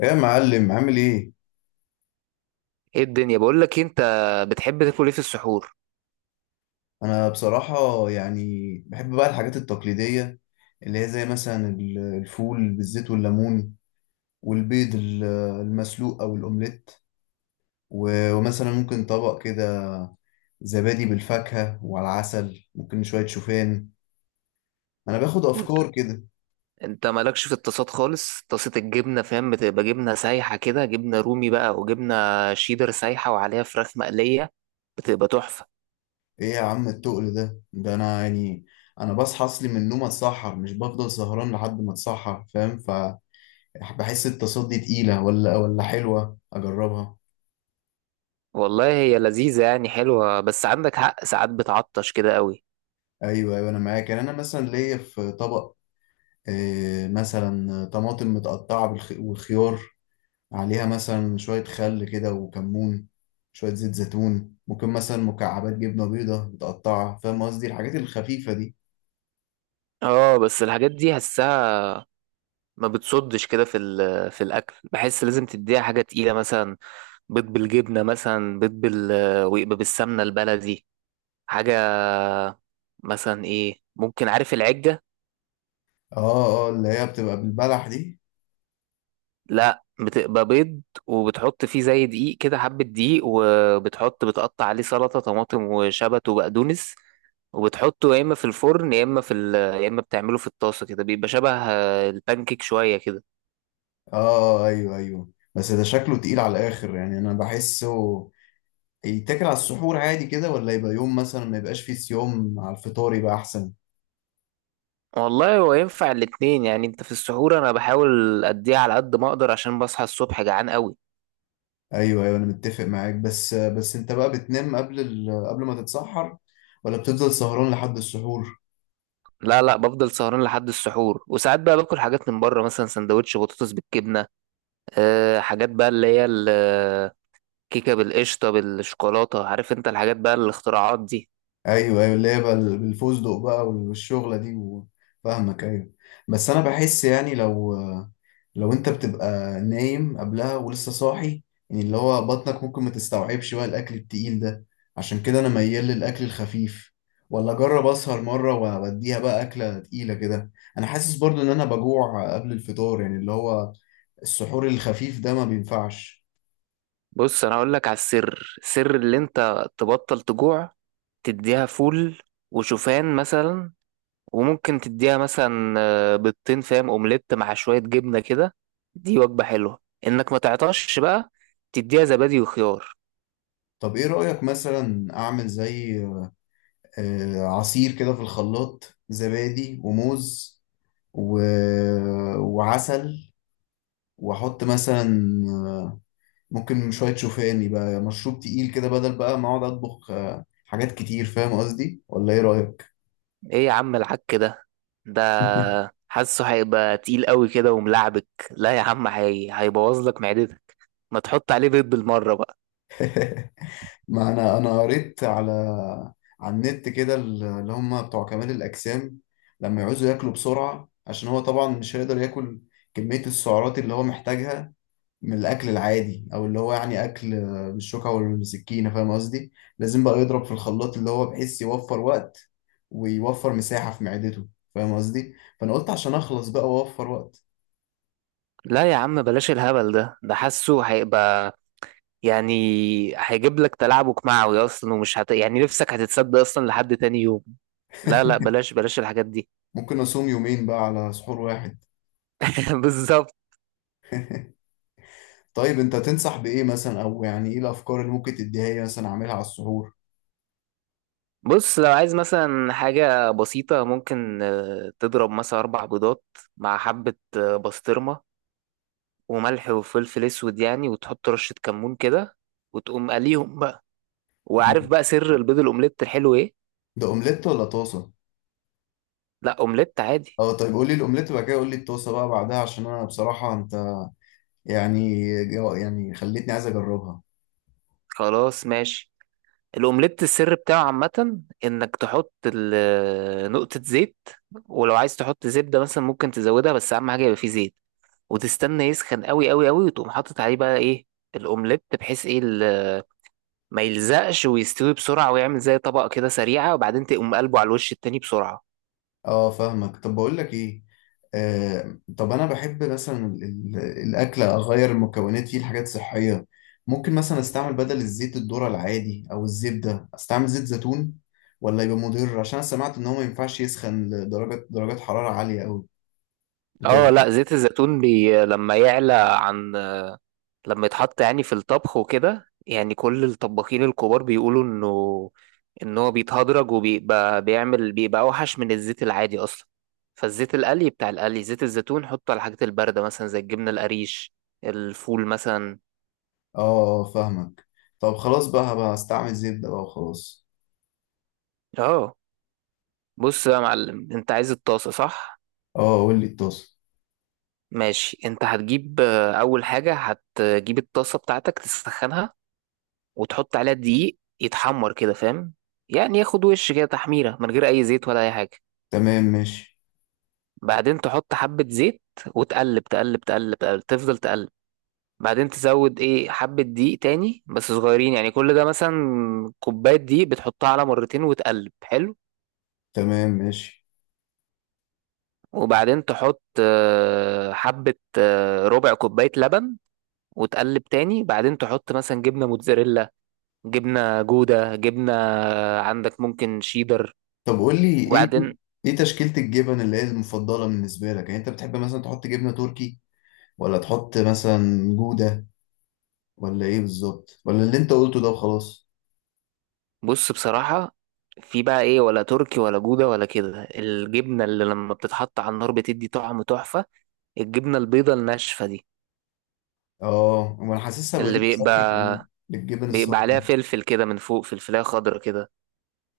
ايه يا معلم عامل ايه؟ ايه الدنيا، بقول لك إيه، انت بتحب تاكل ايه في السحور؟ انا بصراحة يعني بحب بقى الحاجات التقليدية اللي هي زي مثلا الفول بالزيت والليمون والبيض المسلوق او الاومليت، ومثلا ممكن طبق كده زبادي بالفاكهة وعلى العسل، ممكن شوية شوفان. انا باخد انت افكار كده. انت مالكش في الطاسات خالص. طاسه الجبنه فاهم، بتبقى جبنه سايحه كده، جبنه رومي بقى وجبنه شيدر سايحه وعليها فراخ مقليه، بتبقى تحفه. ايه يا عم التقل ده؟ انا يعني انا بصحى اصلي من النوم اتسحر، مش بفضل سهران لحد ما اتسحر فاهم؟ فبحس التصدي تقيلة، ولا حلوة اجربها. والله هي لذيذه يعني، حلوه، بس عندك حق ساعات بتعطش كده قوي. ايوه ايوه انا معاك. يعني انا مثلا ليا في طبق، مثلا طماطم متقطعه والخيار، عليها مثلا شويه خل كده وكمون، شويه زيت زيتون، ممكن مثلا مكعبات جبنه بيضه متقطعه. فاهم قصدي الحاجات الخفيفه دي. اه بس الحاجات دي حسها ما بتصدش كده في الاكل، بحس لازم تديها حاجه تقيله. مثلا بيض بالجبنه، مثلا بيض بال ويبقى بالسمنه البلدي. حاجة مثلا ايه، ممكن عارف العجة؟ اه اه، اللي هي بتبقى بالبلح دي. لا، بتبقى بيض وبتحط فيه زي دقيق كده، حبة دقيق، وبتحط بتقطع عليه سلطة طماطم وشبت وبقدونس. وبتحطه يا اما في الفرن يا اما يا اما بتعمله في الطاسة كده، بيبقى شبه البانكيك شوية كده. اه ايوه ايوه، بس ده شكله تقيل على الاخر، يعني انا بحسه يتاكل على السحور عادي كده، ولا يبقى يوم مثلا ما يبقاش فيه صيام، على الفطار يبقى احسن. والله هو ينفع الاتنين يعني. انت في السحور، انا بحاول اديها على قد ما اقدر عشان بصحى الصبح جعان قوي. ايوه ايوه انا متفق معاك، بس انت بقى بتنام قبل قبل ما تتسحر، ولا بتفضل سهران لحد السحور؟ لا، لا، بفضل سهران لحد السحور. وساعات بقى باكل حاجات من بره، مثلا سندوتش بطاطس بالجبنة، حاجات بقى اللي هي الكيكة بالقشطة بالشوكولاتة. عارف انت الحاجات بقى الاختراعات دي. ايوه ايوه، اللي هي بقى الفستق بقى والشغله دي فاهمك ايوه. بس انا بحس يعني لو انت بتبقى نايم قبلها ولسه صاحي، يعني اللي هو بطنك ممكن ما تستوعبش بقى الاكل التقيل ده. عشان كده انا ميال للاكل الخفيف، ولا اجرب اسهر مره واديها بقى اكله تقيله كده؟ انا حاسس برضو ان انا بجوع قبل الفطار، يعني اللي هو السحور الخفيف ده ما بينفعش. بص، انا اقول لك على السر اللي انت تبطل تجوع. تديها فول وشوفان مثلا، وممكن تديها مثلا بيضتين، فاهم، اومليت مع شوية جبنة كده. دي وجبة حلوة. انك ما تعطش بقى، تديها زبادي وخيار. طب ايه رأيك مثلا اعمل زي عصير كده في الخلاط، زبادي وموز و... وعسل، واحط مثلا ممكن شوية شوفان، يبقى مشروب تقيل كده بدل بقى ما اقعد اطبخ حاجات كتير. فاهم قصدي ولا ايه رأيك؟ ايه يا عم العك ده، حاسه هيبقى تقيل قوي كده وملعبك. لا يا عم، هيبوظ لك معدتك. ما تحط عليه بيض بالمرة بقى. ما انا قريت على النت كده، اللي هم بتوع كمال الاجسام لما يعوزوا ياكلوا بسرعه، عشان هو طبعا مش هيقدر ياكل كميه السعرات اللي هو محتاجها من الاكل العادي، او اللي هو يعني اكل بالشوكه والسكينه، فاهم قصدي؟ لازم بقى يضرب في الخلاط اللي هو بحيث يوفر وقت ويوفر مساحه في معدته، فاهم قصدي؟ فانا قلت عشان اخلص بقى واوفر وقت. لا يا عم بلاش الهبل ده، حاسه هيبقى يعني، هيجيب لك تلعبك معوي اصلا. ومش يعني نفسك هتتسد اصلا لحد تاني يوم. لا، لا، بلاش، بلاش الحاجات دي. ممكن اصوم يومين بقى على سحور واحد. بالظبط. طيب انت تنصح بايه مثلا، او يعني ايه الافكار اللي ممكن تديها لي مثلا اعملها على السحور؟ بص، لو عايز مثلا حاجة بسيطة، ممكن تضرب مثلا 4 بيضات مع حبة بسطرمة، وملح وفلفل أسود يعني، وتحط رشة كمون كده وتقوم قليهم بقى. وعارف بقى سر البيض الأومليت الحلو إيه؟ ده اومليت ولا طاسه؟ لا، أومليت عادي. اه طيب قول لي الاومليت وبعد كده قول لي الطاسه بقى بعدها، عشان انا بصراحه انت يعني يعني خليتني عايز اجربها. خلاص ماشي. الاومليت السر بتاعه عامة انك تحط نقطة زيت. ولو عايز تحط زبدة مثلا ممكن تزودها، بس اهم حاجة يبقى فيه زيت. وتستنى يسخن قوي قوي قوي وتقوم حاطط عليه بقى ايه، الاومليت، بحيث ايه ما يلزقش ويستوي بسرعة ويعمل زي طبقة كده سريعة. وبعدين تقوم قلبه على الوش التاني بسرعة. اه فاهمك. طب بقول لك ايه، طب انا بحب مثلا الاكل اغير المكونات فيه لحاجات صحيه. ممكن مثلا استعمل بدل الزيت الذره العادي او الزبده استعمل زيت زيتون، ولا يبقى مضر؟ عشان انا سمعت ان هو ما ينفعش يسخن لدرجه درجات حراره عاليه قوي. اه، انت؟ لا زيت الزيتون بي لما يعلى، عن، لما يتحط يعني في الطبخ وكده، يعني كل الطباخين الكبار بيقولوا ان هو بيتهدرج وبيبقى بيعمل بيبقى اوحش من الزيت العادي اصلا. فالزيت القلي بتاع القلي، زيت الزيتون حطه على الحاجات البارده مثلا زي الجبنه القريش، الفول مثلا. اه اه فاهمك. طب خلاص بقى هبقى استعمل زبدة بقى وخلاص. اه، بص بقى يا معلم، انت عايز الطاسه، صح؟ اه قول لي الطاسة. ماشي، انت هتجيب اول حاجه هتجيب الطاسه بتاعتك تسخنها، وتحط عليها دقيق يتحمر كده، فاهم، يعني ياخد وش كده تحميره من غير اي زيت ولا اي حاجه. تمام ماشي. بعدين تحط حبة زيت وتقلب تقلب تقلب تقلب تفضل تقلب. بعدين تزود ايه حبة دقيق تاني بس صغيرين يعني، كل ده مثلا كوباية دقيق بتحطها على مرتين وتقلب حلو. تمام ماشي. وبعدين تحط حبة ربع كوباية لبن وتقلب تاني. بعدين تحط مثلا جبنة موتزاريلا، جبنة جودة، جبنة عندك ممكن شيدر. طب قول لي ايه، وبعدين، ايه تشكيلة الجبن اللي هي المفضلة بالنسبة لك؟ يعني انت بتحب مثلا تحط جبنة تركي، ولا تحط مثلا جودة، ولا ايه بالظبط، ولا اللي انت قلته ده وخلاص؟ بص بصراحة، في بقى ايه، ولا تركي ولا جودة ولا كده، الجبنة اللي لما بتتحط على النار بتدي طعم تحفة، الجبنة البيضة الناشفة دي. اه انا حاسسها اللي بديل صحي كمان بيبقى للجبن بيبقى عليها الصفراء. فلفل كده من فوق، فلفلاية خضرا كده.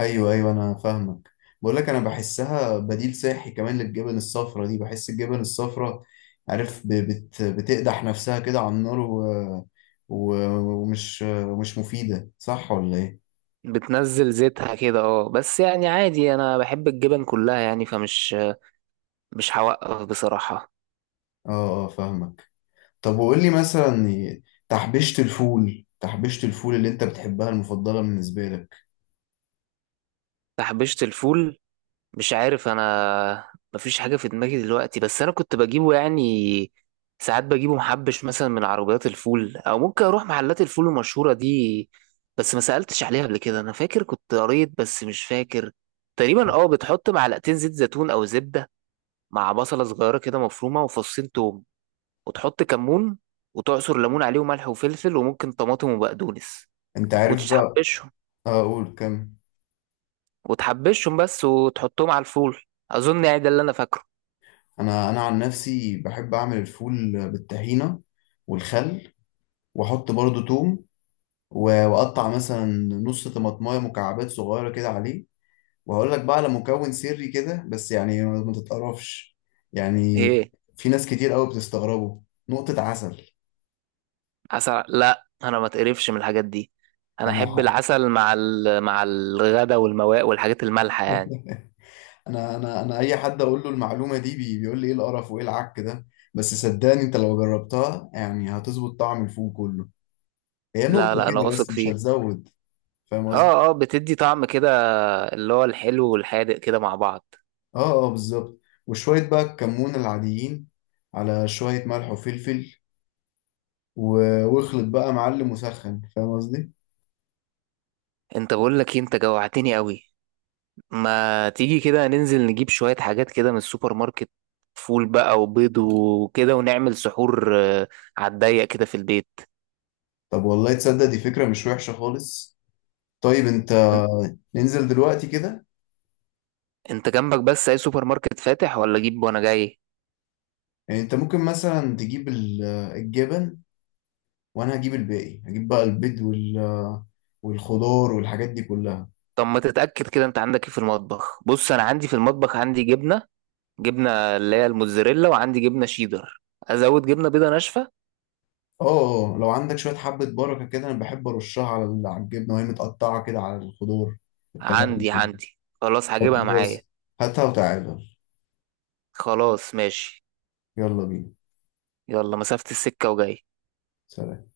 ايوه ايوه انا فاهمك. بقول لك انا بحسها بديل صحي كمان للجبن الصفرا دي. بحس الجبن الصفرا، عارف، ب- بت بتقدح نفسها كده على النار و... ومش مفيده، صح ولا ايه؟ بتنزل زيتها كده بس يعني عادي، انا بحب الجبن كلها يعني، فمش مش هوقف بصراحة. اه اه فاهمك. طب وقول لي مثلا تحبيشة الفول، اللي انت بتحبها المفضله بالنسبه لك؟ تحبيشة الفول، مش عارف انا، مفيش حاجه في دماغي دلوقتي. بس انا كنت بجيبه يعني، ساعات بجيبه محبش، مثلا من عربيات الفول او ممكن اروح محلات الفول المشهوره دي. بس ما سالتش عليها قبل كده. انا فاكر كنت قريت بس مش فاكر. تقريبا بتحط معلقتين زيت زيتون او زبده، مع بصله صغيره كده مفرومه وفصين توم، وتحط كمون وتعصر ليمون عليه وملح وفلفل وممكن طماطم وبقدونس. انت عارف بقى. وتحبشهم اه قول كم. وتحبشهم بس وتحطهم على الفول. اظن يعني ده اللي انا فاكره. انا عن نفسي بحب اعمل الفول بالطحينه والخل، واحط برضو توم، واقطع مثلا نص طماطمايه مكعبات صغيره كده عليه. وهقول لك بقى على مكون سري كده، بس يعني ما تتقرفش يعني، ايه؟ في ناس كتير قوي بتستغربه: نقطة عسل. عسل؟ لا، انا ما تقرفش من الحاجات دي، انا انا احب ح- العسل مع مع الغدا والمواء والحاجات المالحه يعني. انا اي حد اقول له المعلومه دي بيقول لي ايه القرف وايه العك ده، بس صدقني انت لو جربتها يعني هتظبط طعم الفول كله. هي نقطة لا، لا، انا كده بس، واثق مش فيك. هتزود فاهم قصدي؟ اه، اه، بتدي طعم كده اللي هو الحلو والحادق كده مع بعض. اه اه بالظبط. وشوية بقى الكمون العاديين على شوية ملح وفلفل، واخلط بقى معلم وسخن، فاهم قصدي؟ انت، بقول لك إيه، انت جوعتني قوي. ما تيجي كده ننزل نجيب شويه حاجات كده من السوبر ماركت، فول بقى وبيض وكده، ونعمل سحور على الضيق كده في البيت. طب والله تصدق دي فكرة مش وحشة خالص. طيب انت، إن- ننزل دلوقتي كده؟ انت جنبك بس اي سوبر ماركت فاتح، ولا اجيب وانا جاي؟ يعني انت ممكن مثلا تجيب الجبن، وانا هجيب الباقي، هجيب بقى البيض والخضار والحاجات دي كلها. طب، ما تتأكد كده انت عندك ايه في المطبخ. بص انا عندي في المطبخ، عندي جبنة اللي هي الموتزاريلا، وعندي جبنة شيدر، ازود جبنة بيضة ناشفة. اه اه اه، لو عندك شوية حبة بركة كده انا بحب ارشها على على الجبنة وهي متقطعة كده، على الخضار، عندي الطماطم. عندي خلاص طب هجيبها معايا. خلاص، هاتها وتعالى. خلاص، ماشي. يلا بينا. يلا مسافة السكة وجاي. سلام.